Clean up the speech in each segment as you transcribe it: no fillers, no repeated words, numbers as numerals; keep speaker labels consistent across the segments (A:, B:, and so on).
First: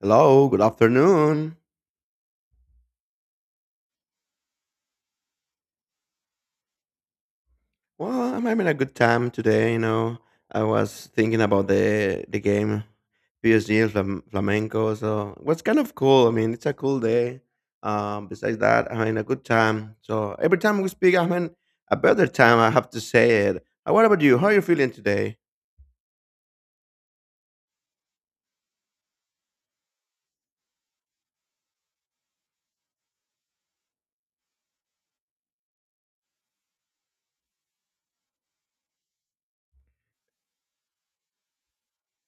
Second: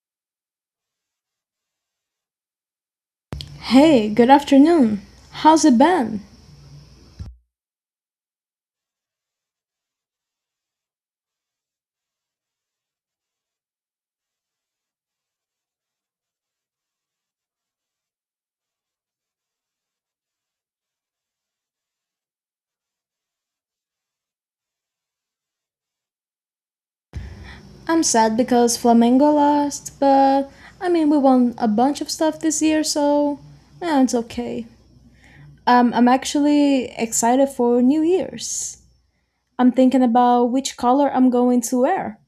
A: Hello, good afternoon.
B: Hey, good afternoon. How's it been?
A: Well, I'm having a good time today. I was thinking about the game PSG and Flamenco. So it was kind of cool. I mean, it's a cool day. Besides that, I'm having a good time. So every time we speak, I'm having a better time. I have to say it. What about you? How are you feeling today?
B: I'm sad because Flamengo lost, but I mean, we won a bunch of stuff this year, so it's okay. I'm actually excited for New Year's. I'm thinking about which color I'm going to wear.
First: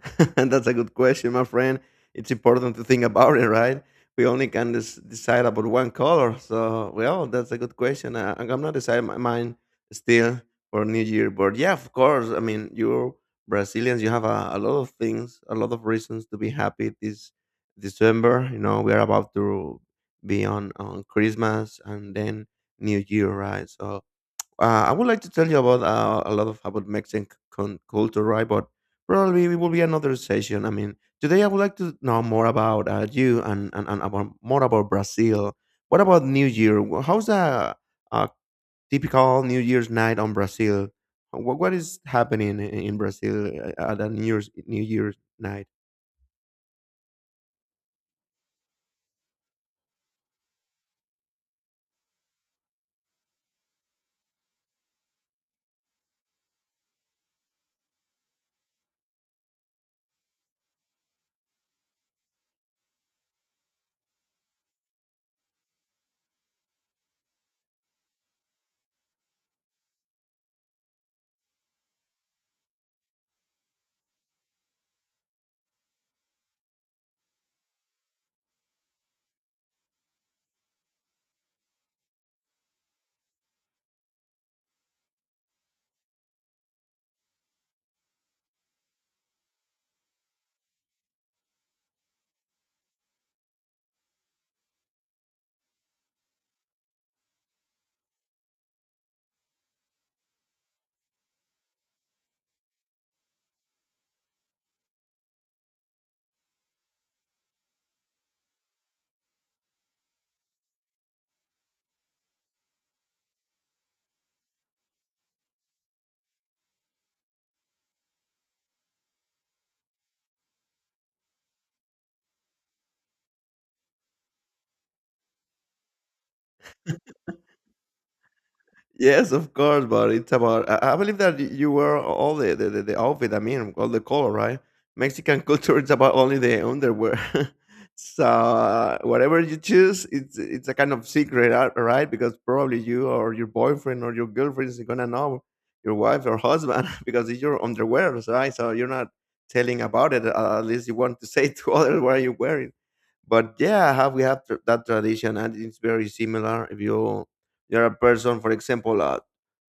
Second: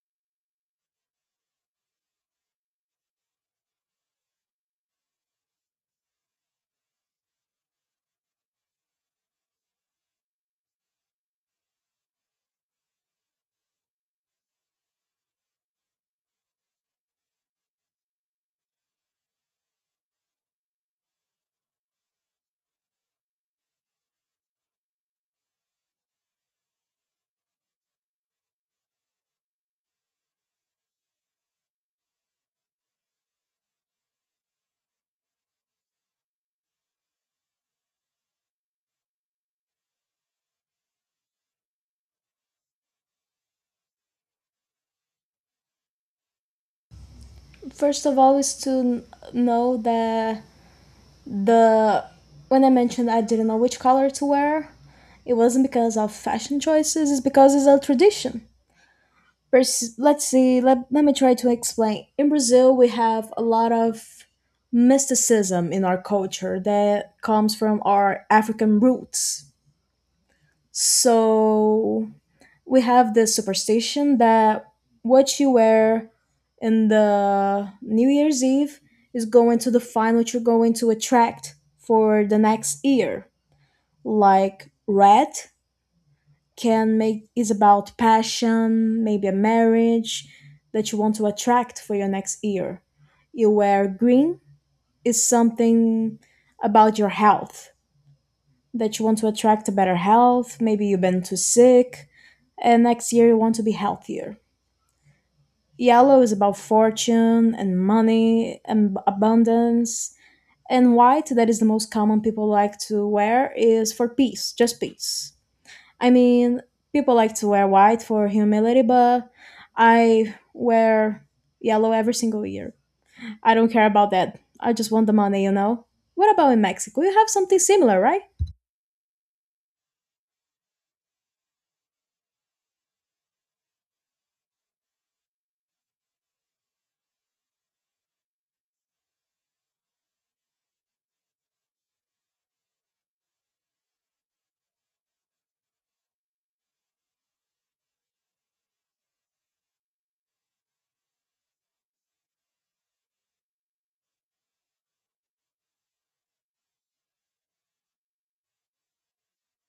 A: That's a good question, my friend. It's important to think about it, right? We only can decide about one color. So, well, that's a good question. I'm not deciding my mind still for New Year. But yeah, of course. I mean, you're Brazilians. You have a lot of things, a lot of reasons to be happy this December. You know, we are about to be on Christmas and then New Year, right? So, I would like to tell you about a lot of about Mexican culture, right? But probably it will be another session. I mean, today I would like to know more about you and about more about Brazil. What about New Year? How's a typical New Year's night on Brazil? What is happening in Brazil at a New Year's night?
B: First of all, is to know that the when I mentioned I didn't know which color to wear, it wasn't because of fashion choices, it's because it's a tradition. Let me try to explain, in Brazil we have a lot of mysticism in our culture that comes from our African roots. So we have this superstition that what you wear in the New Year's Eve is going to define what you're going to attract for the next year. Like red can make, is about passion, maybe a marriage that you want to attract for your next year. You wear green is something about your health, that you want to attract a better health. Maybe you've been too sick, and next year you want to be healthier. Yellow is about fortune and money and abundance. And white, that is the most common people like to wear, is for peace, just peace. I mean, people like to wear white for humility, but I wear yellow every single year. I don't care about that. I just want the money, you know? What about in Mexico? You have something similar, right?
A: Yes, of course, but it's about. I believe that you wear all the outfit. I mean, all the color, right? Mexican culture is about only the underwear. So whatever you choose, it's a kind of secret, right? Because probably you or your boyfriend or your girlfriend is gonna know your wife or husband because it's your underwear, right? So you're not telling about it. At least you want to say to others what are wearing. But yeah, have we have that tradition, and it's very similar. If you're a person, for example,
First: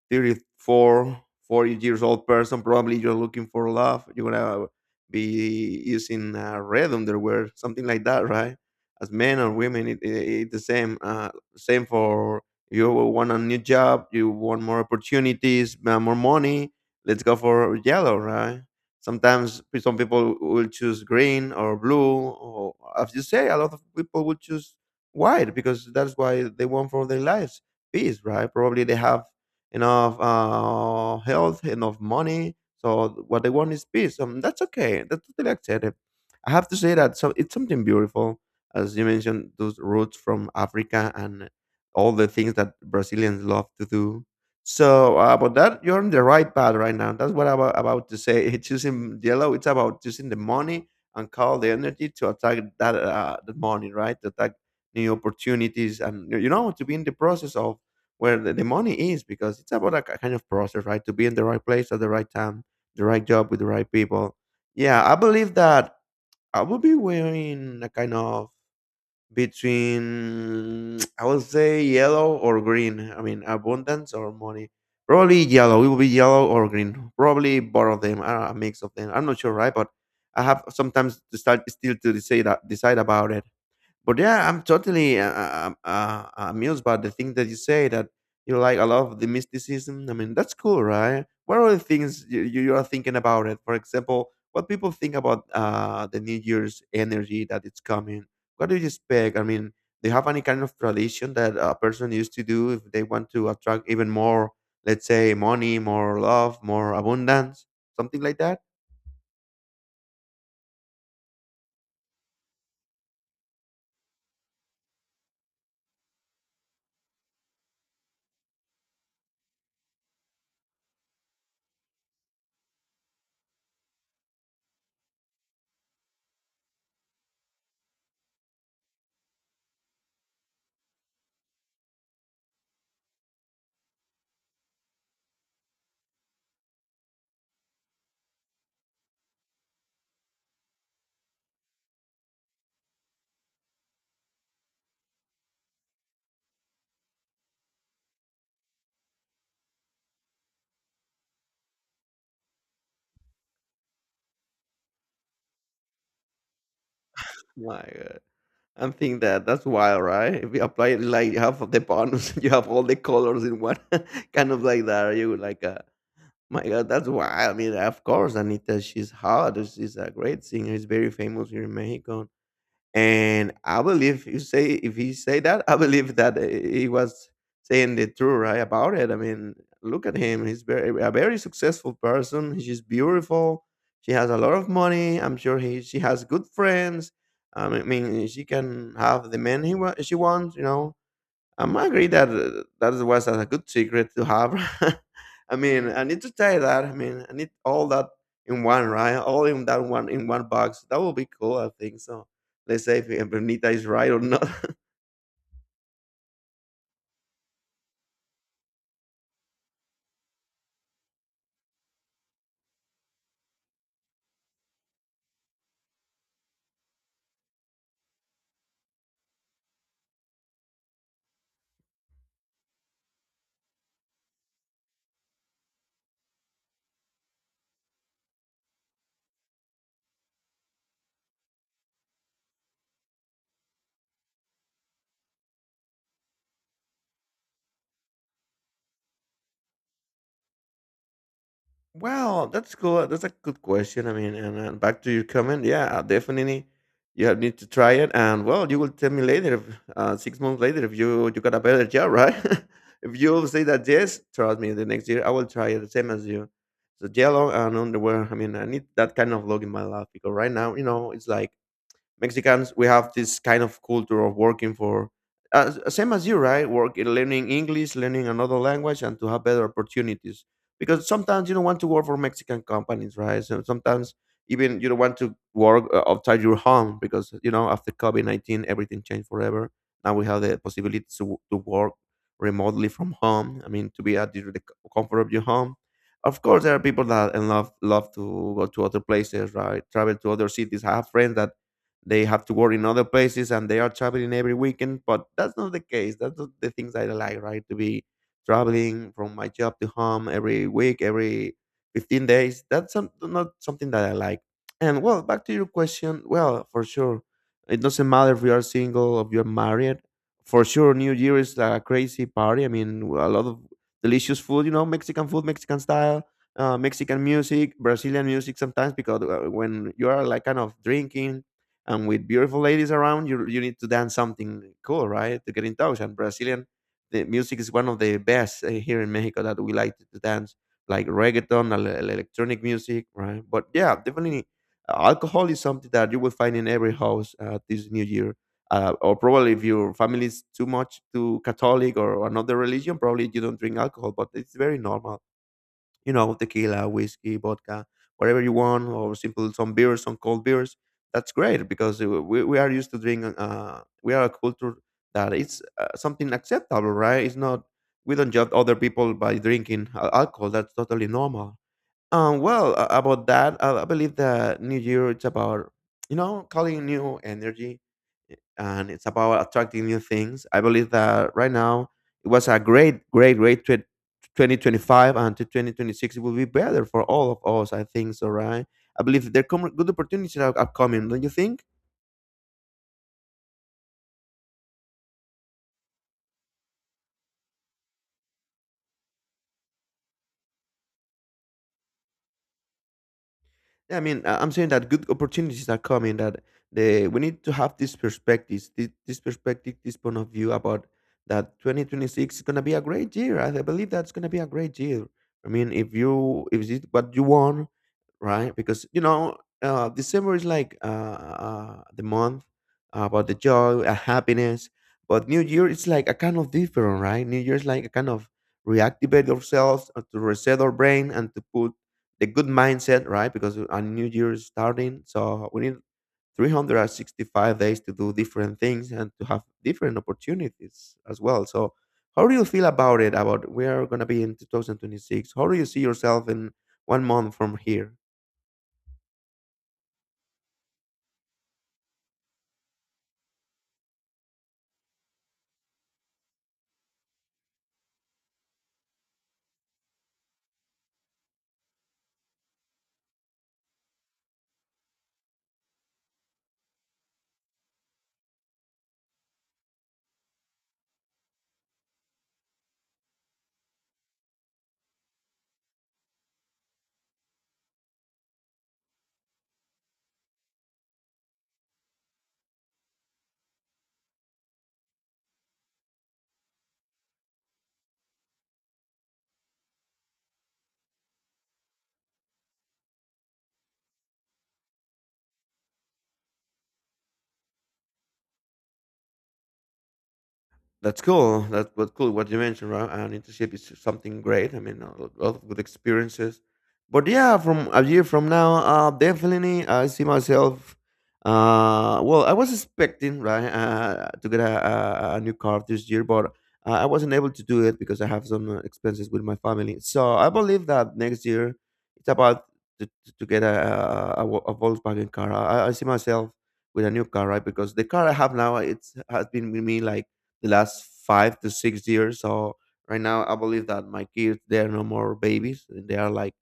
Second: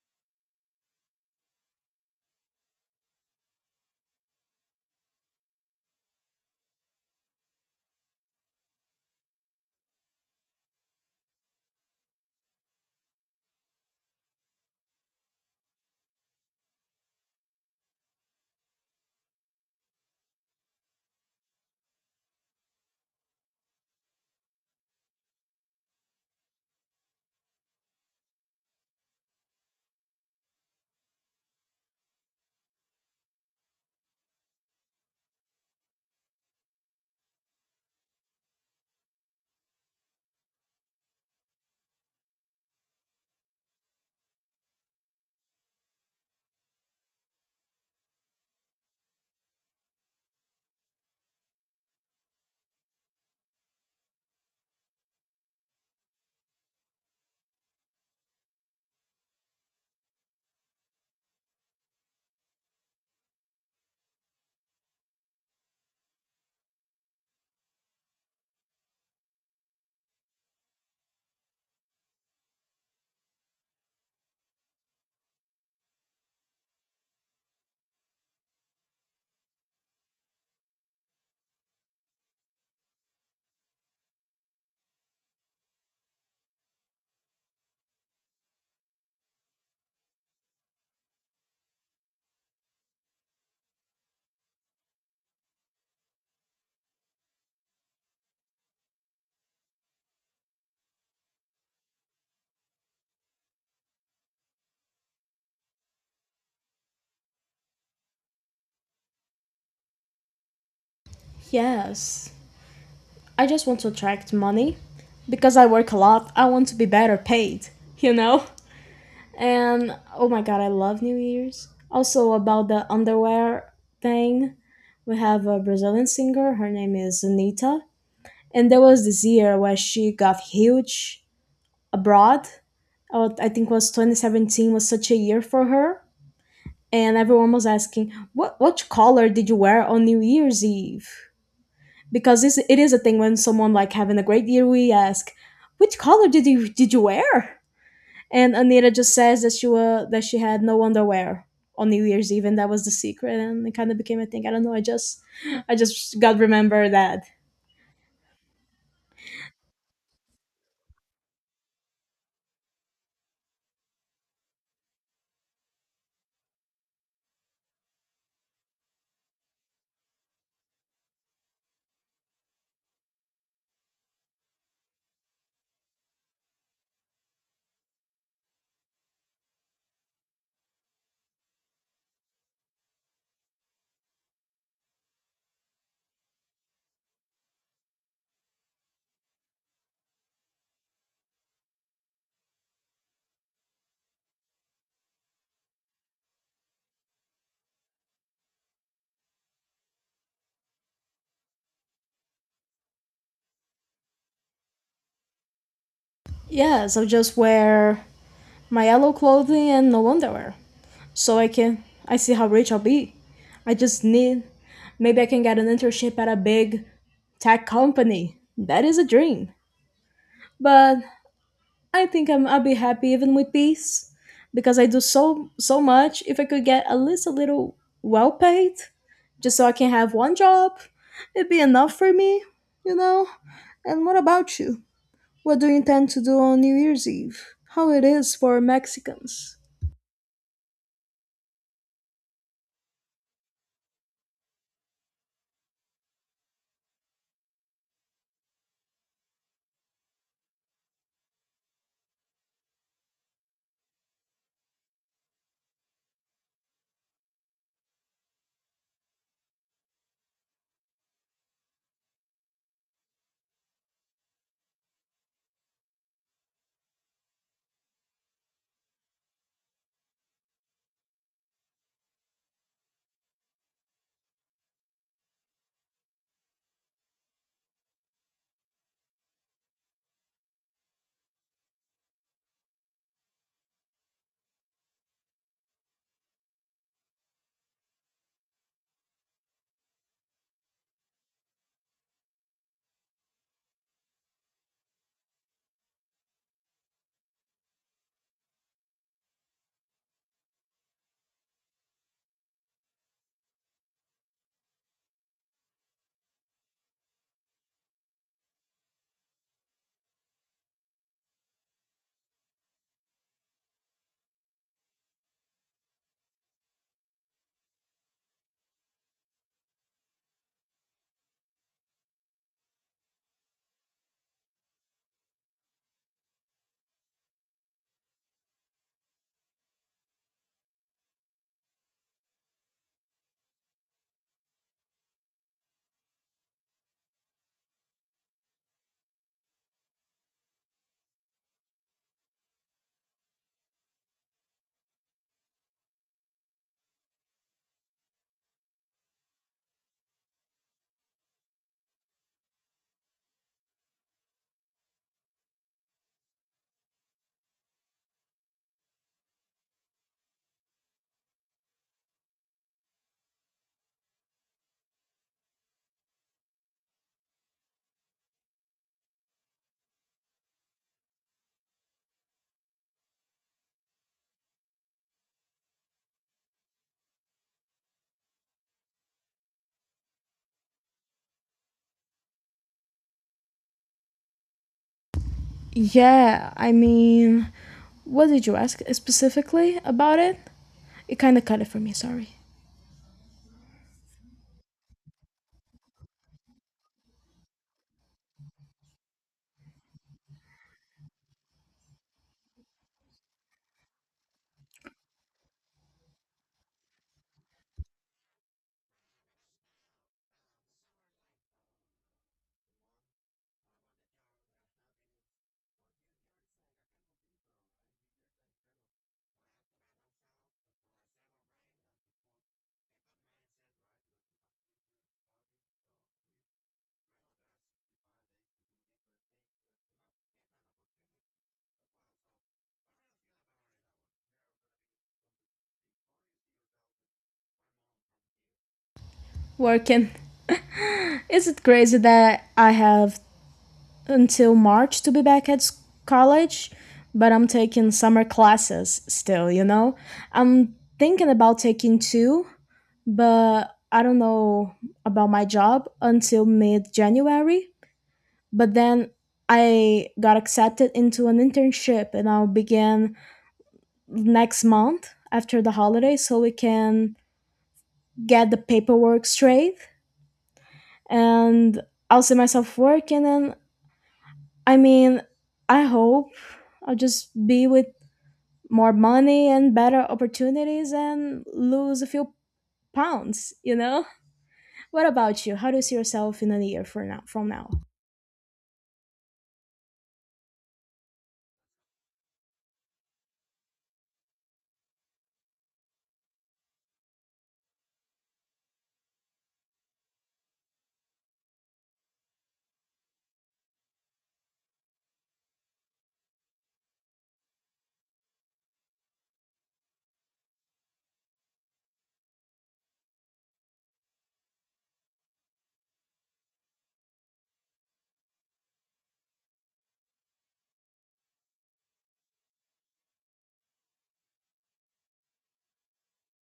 A: 34, 40 years old person, probably you're looking for love. You're gonna be using red underwear, something like that, right? As men or women, it's the same. Same for you want a new job, you want more opportunities, more money. Let's go for yellow, right? Sometimes some people will choose green or blue, or as you say, a lot of people will choose white because that's why they want for their lives peace, right? Probably they have enough health, enough money. So what they want is peace. That's okay. That's totally accepted. I have to say that so it's something beautiful, as you mentioned, those roots from Africa and all the things that Brazilians love to do. So about that, you're on the right path right now. That's what I'm about to say. Choosing yellow, it's about choosing the money and call the energy to attack that the money, right? To attack new opportunities, and you know to be in the process of where the money is, because it's about a kind of process, right? To be in the right place at the right time, the right job with the right people. Yeah, I believe that I will be wearing a kind of between I would say yellow or green. I mean abundance or money. Probably yellow. It will be yellow or green. Probably both of them. I a mix of them. I'm not sure, right? But I have sometimes to start still to decide about it. But yeah, I'm totally amused by the thing that you say that you like a lot of the mysticism. I mean, that's cool, right? What are the things you are thinking about it? For example, what people think about the New Year's energy that it's coming? What do you expect? I mean, do you have any kind of tradition that a person used to do if they want to attract even more, let's say, money, more love, more abundance, something like that?
B: Yes. I just want to attract money. Because I work a lot, I want to be better paid, you know? And oh my god, I love New Year's. Also, about the underwear thing, we have a Brazilian singer. Her name is Anita. And there was this year where she got huge abroad. Oh, I think was 2017, was such a year for her. And everyone was asking, what color did you wear on New Year's Eve? Because this, it is a thing, when someone like having a great year, we ask, which color did you wear? And Anita just says that she, was that she had no underwear on New Year's Eve. And that was the secret. And it kind of became a thing. I don't know. I just got remember that.
A: My God. I'm think that that's wild, right? If you apply it like half of the bonus, you have all the colors in one kind of like that. You like, my God, that's wild. I mean, of course, Anita, she's hot. She's a great singer. She's very famous here in Mexico, and I believe you say if he say that, I believe that he was saying the truth right about it. I mean, look at him; he's very a very successful person. She's beautiful. She has a lot of money. I'm sure he she has good friends. I mean, she can have the men she wants. You know, I agree that that was a good secret to have. I mean, I need to try that. I mean, I need all that in one, right? All in that one in one box. That would be cool. I think so. Let's say if Bernita is right or not.
B: Yeah. So just wear my yellow clothing and no underwear, so I can I see how rich I'll be. I just need, maybe I can get an internship at a big tech company. That is a dream. But I think I'll be happy even with peace because I do so so much. If I could get at least a little well paid, just so I can have one job, it'd be enough for me, you know. And what about you? What do you intend to do on New Year's Eve? How it is for Mexicans?
A: Well, that's cool. That's a good question. I mean, and back to your comment, yeah, definitely, you have need to try it, and well, you will tell me later, if, 6 months later, if you got a better job, right? If you say that yes, trust me, the next year I will try it the same as you. So yellow and underwear. I mean, I need that kind of look in my life because right now, you know, it's like Mexicans, we have this kind of culture of working for, same as you, right? Work learning English, learning another language, and to have better opportunities. Because sometimes you don't want to work for Mexican companies, right? So sometimes even you don't want to work outside your home, because you know after COVID 19 everything changed forever. Now we have the possibility to work remotely from home. I mean, to be at the comfort of your home. Of course, there are people that and love to go to other places, right? Travel to other cities. I have friends that they have to work in other places and they are traveling every weekend, but that's not the case. That's not the things I like, right? To be traveling from my job to home every week, every 15 days. That's not something that I like. And well, back to your question, well, for sure, it doesn't matter if you are single, or if you're married. For sure, New Year is like a crazy party. I mean, a lot of delicious food, you know, Mexican food, Mexican style, Mexican music, Brazilian music sometimes, because when you are like kind of drinking and with beautiful ladies around, you need to dance something cool, right? To get in touch. And Brazilian, the music is one of the best here in Mexico that we like to dance, like reggaeton, electronic music, right? But yeah, definitely, alcohol is something that you will find in every house this New Year. Or probably if your family is too Catholic or another religion, probably you don't drink alcohol, but it's very normal. You know, tequila, whiskey, vodka, whatever you want, or simple some beers, some cold beers. That's great because we are used to drink. We are a culture that it's something acceptable, right? It's not. We don't judge other people by drinking alcohol. That's totally normal. Well, about that, I believe that New Year it's about you know calling new energy and it's about attracting new things. I believe that right now it was a great 2025, and to 2026 it will be better for all of us. I think so, right? I believe there come good opportunities are coming, don't you think?
B: Yeah, I mean, what did you ask specifically about it? It kind of cut it for me, sorry.
A: Yeah, I mean, I'm saying that good opportunities are coming. That the we need to have this perspectives, this perspective, this point of view about that 2026 is gonna be a great year. I believe that's gonna be a great year. I mean, if you if it's what you want, right? Because you know, December is like the month about the joy, happiness. But New Year it's like a kind of different, right? New Year is like a kind of reactivate ourselves, to reset our brain, and to put the good mindset, right? Because a new year is starting, so we need 365 days to do different things and to have different opportunities as well. So, how do you feel about it? About where are going to be in 2026? How do you see yourself in one month from here?
B: Working. Is it crazy that I have until March to be back at college? But I'm taking summer classes still, you know? I'm thinking about taking two, but I don't know about my job until mid January. But then I got accepted into an internship and I'll begin next month after the holiday, so we can get the paperwork straight, and I'll see myself working, and I mean, I hope I'll just be with more money and better opportunities and lose a few pounds, you know? What about you? How do you see yourself in a year for now, from now?
A: That's cool. That's what cool what you mentioned, right? An internship is something great. I mean, a lot of good experiences. But yeah, from a year from now, definitely I see myself. Well, I was expecting right to get a new car this year, but I wasn't able to do it because I have some expenses with my family. So I believe that next year it's about to get a Volkswagen car. I see myself with a new car, right? Because the car I have now it's has been with me like the last 5 to 6 years. So right now, I believe that my kids they are no more babies. And they are like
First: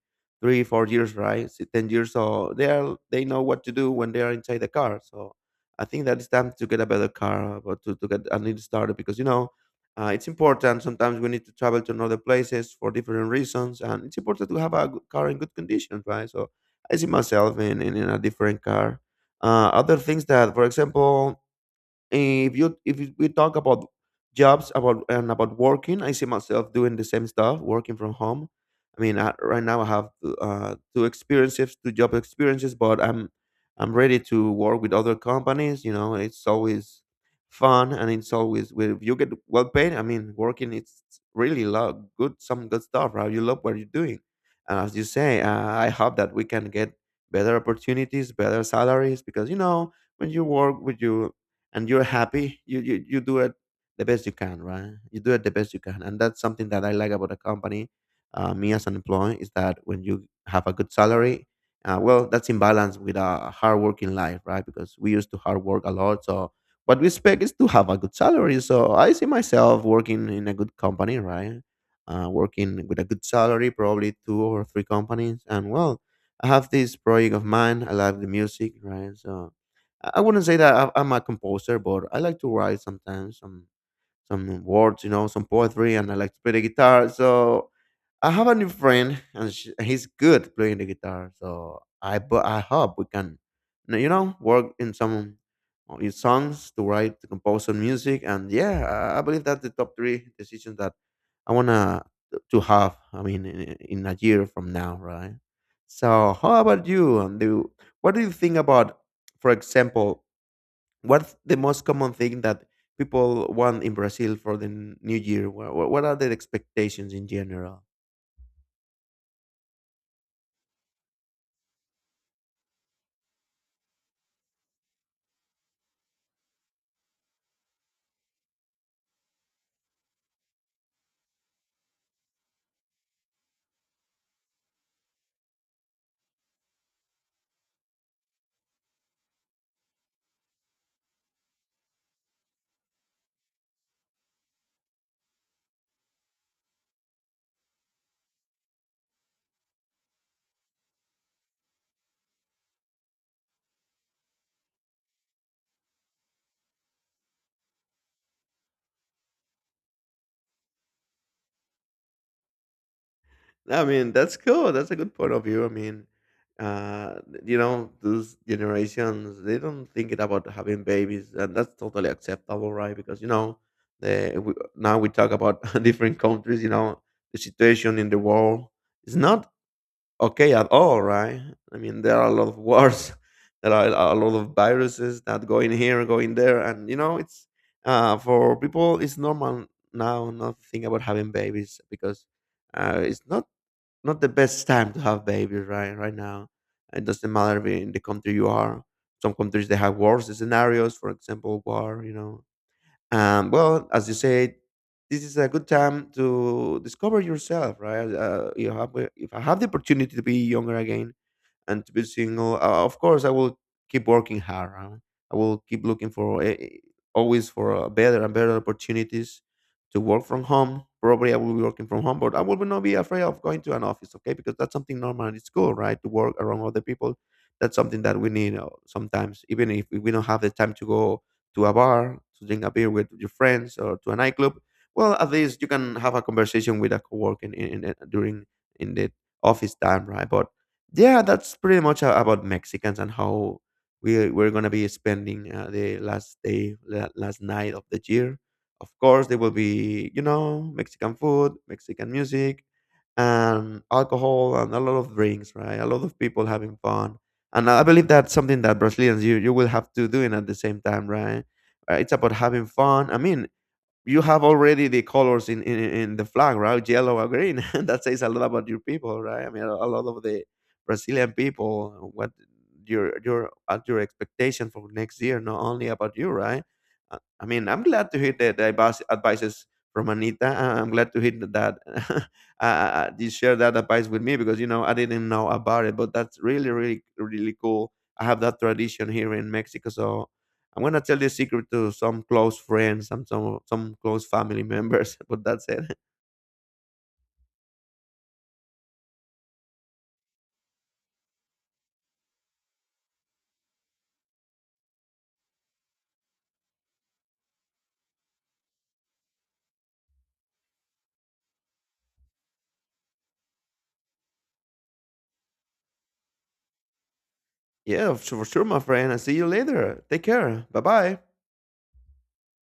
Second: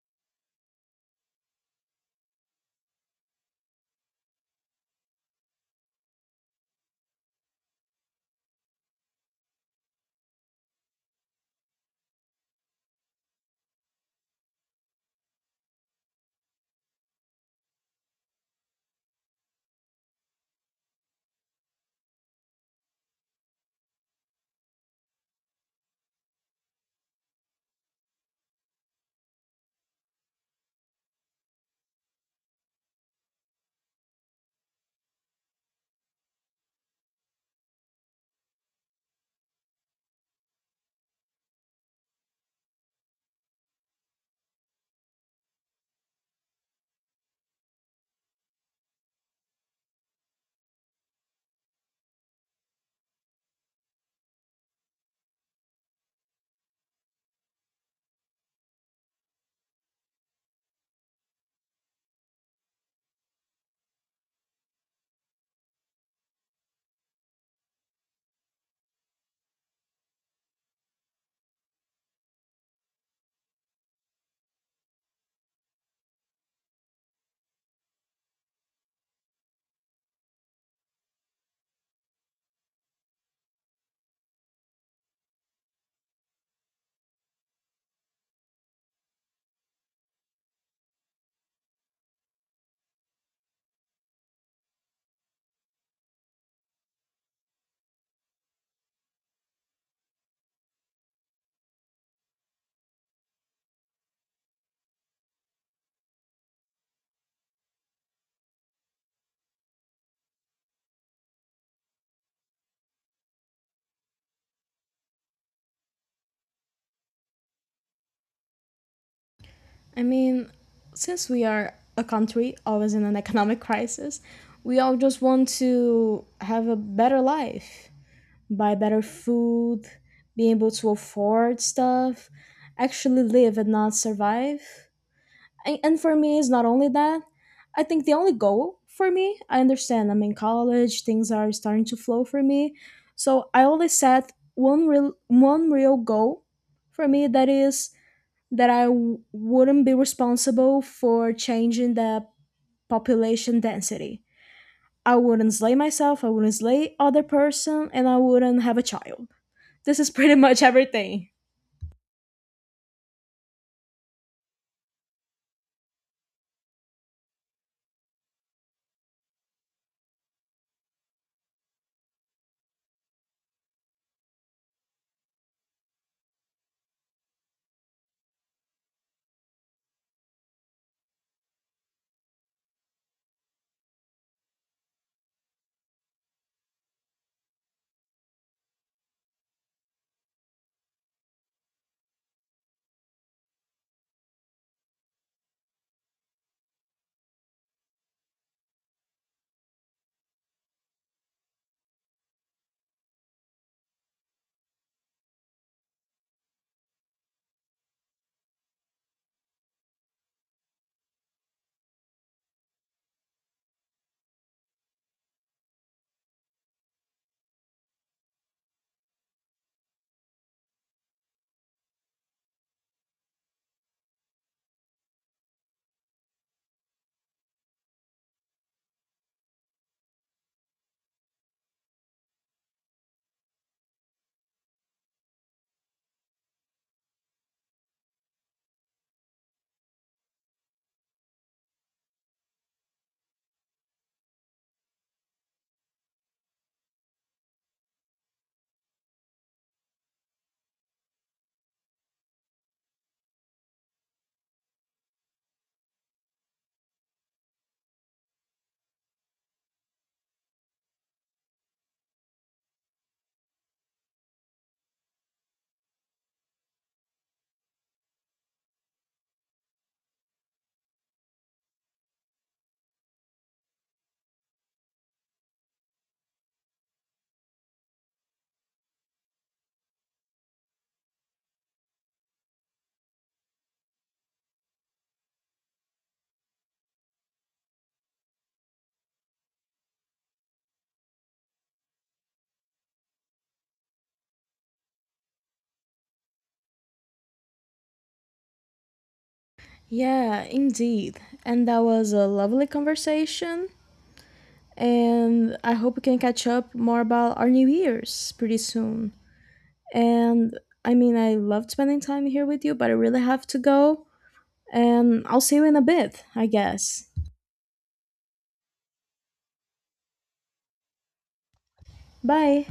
A: three, 4 years, right? 10 years. So they know what to do when they are inside the car. So I think that it's time to get a better car, but to get a new starter because it's important. Sometimes we need to travel to another places for different reasons, and it's important to have a good car in good condition, right? So I see myself in, in a different car. Other things that, for example, if you- we talk about jobs about and about working, I see myself doing the same stuff, working from home. I mean, right now I have two experiences, two job experiences, but I'm ready to work with other companies. You know, it's always fun, and it's always, well, if you get well paid. I mean, working, it's really lot good some good stuff, right? You love what you're doing, and as you say, I hope that we can get better opportunities, better salaries, because you know, when you work with your and you're happy, you do it the best you can, right? You do it the best you can, and that's something that I like about a company. Me as an employee, is that when you have a good salary, well, that's in balance with a hard working life, right? Because we used to hard work a lot. So what we expect is to have a good salary, so I see myself working in a good company, right? Working with a good salary, probably two or three companies. And well, I have this project of mine, I love the music, right? So I wouldn't say that I'm a composer, but I like to write sometimes some words, you know, some poetry, and I like to play the guitar. So I have a new friend, and sh he's good playing the guitar. So I but I hope we can, you know, work in some in songs to write, to compose some music. And yeah, I believe that's the top three decisions that I wanna to have. I mean, in a year from now, right? So how about you? And do What do you think about, for example? What's the most common thing that people want in Brazil for the new year? What are their expectations in general?
B: I mean, since we are a country always in an economic crisis, we all just want to have a better life, buy better food, be able to afford stuff, actually live and not survive. And, for me, it's not only that. I think the only goal for me, I understand I'm in college, things are starting to flow for me. So I only set one real goal for me, that is that I wouldn't be responsible for changing the population density. I wouldn't slay myself, I wouldn't slay other person, and I wouldn't have a child. This is pretty much everything.
A: I mean, that's cool. That's a good point of view. I mean, uh, you know, those generations, they don't think it about having babies, and that's totally acceptable, right? Because, you know, now we talk about different countries, you know, the situation in the world. It's not okay at all, right? I mean, there are a lot of wars, there are a lot of viruses that go in here, go in there. And you know, it's for people, it's normal now not to think about having babies, because it's not not the best time to have babies, right? Right now, it doesn't matter if in the country you are. Some countries they have worse scenarios, for example, war, you know, well, as you said, this is a good time to discover yourself, right? You have, if I have the opportunity to be younger again, and to be single, of course I will keep working hard, huh? I will keep looking for always for better and better opportunities. To work from home, probably I will be working from home, but I will not be afraid of going to an office, okay? Because that's something normal, and it's cool, right, to work around other people. That's something that we need. Sometimes, even if we don't have the time to go to a bar to drink a beer with your friends or to a nightclub, well, at least you can have a conversation with a coworker in, during in the office time, right? But yeah, that's pretty much about Mexicans and how we're gonna be spending the last day, last night of the year. Of course, there will be, you know, Mexican food, Mexican music, and alcohol, and a lot of drinks, right? A lot of people having fun, and I believe that's something that Brazilians you will have to doing at the same time, right? It's about having fun. I mean, you have already the colors in, in the flag, right? Yellow or green. That says a lot about your people, right? I mean, a lot of the Brazilian people, what your at your expectation for next year, not only about you, right? I mean, I'm glad to hear the advice, advices from Anita. I'm glad to hear that you share that advice with me, because you know I didn't know about it, but that's really, really, really cool. I have that tradition here in Mexico, so I'm gonna tell this secret to some close friends, some close family members, but that's it.
B: Yeah, indeed. And that was a lovely conversation. And I hope we can catch up more about our New Year's pretty soon. And I mean, I loved spending time here with you, but I really have to go. And I'll see you in a bit, I guess.
A: Yeah, for sure, my friend. I see you later. Take care. Bye bye.
B: Bye.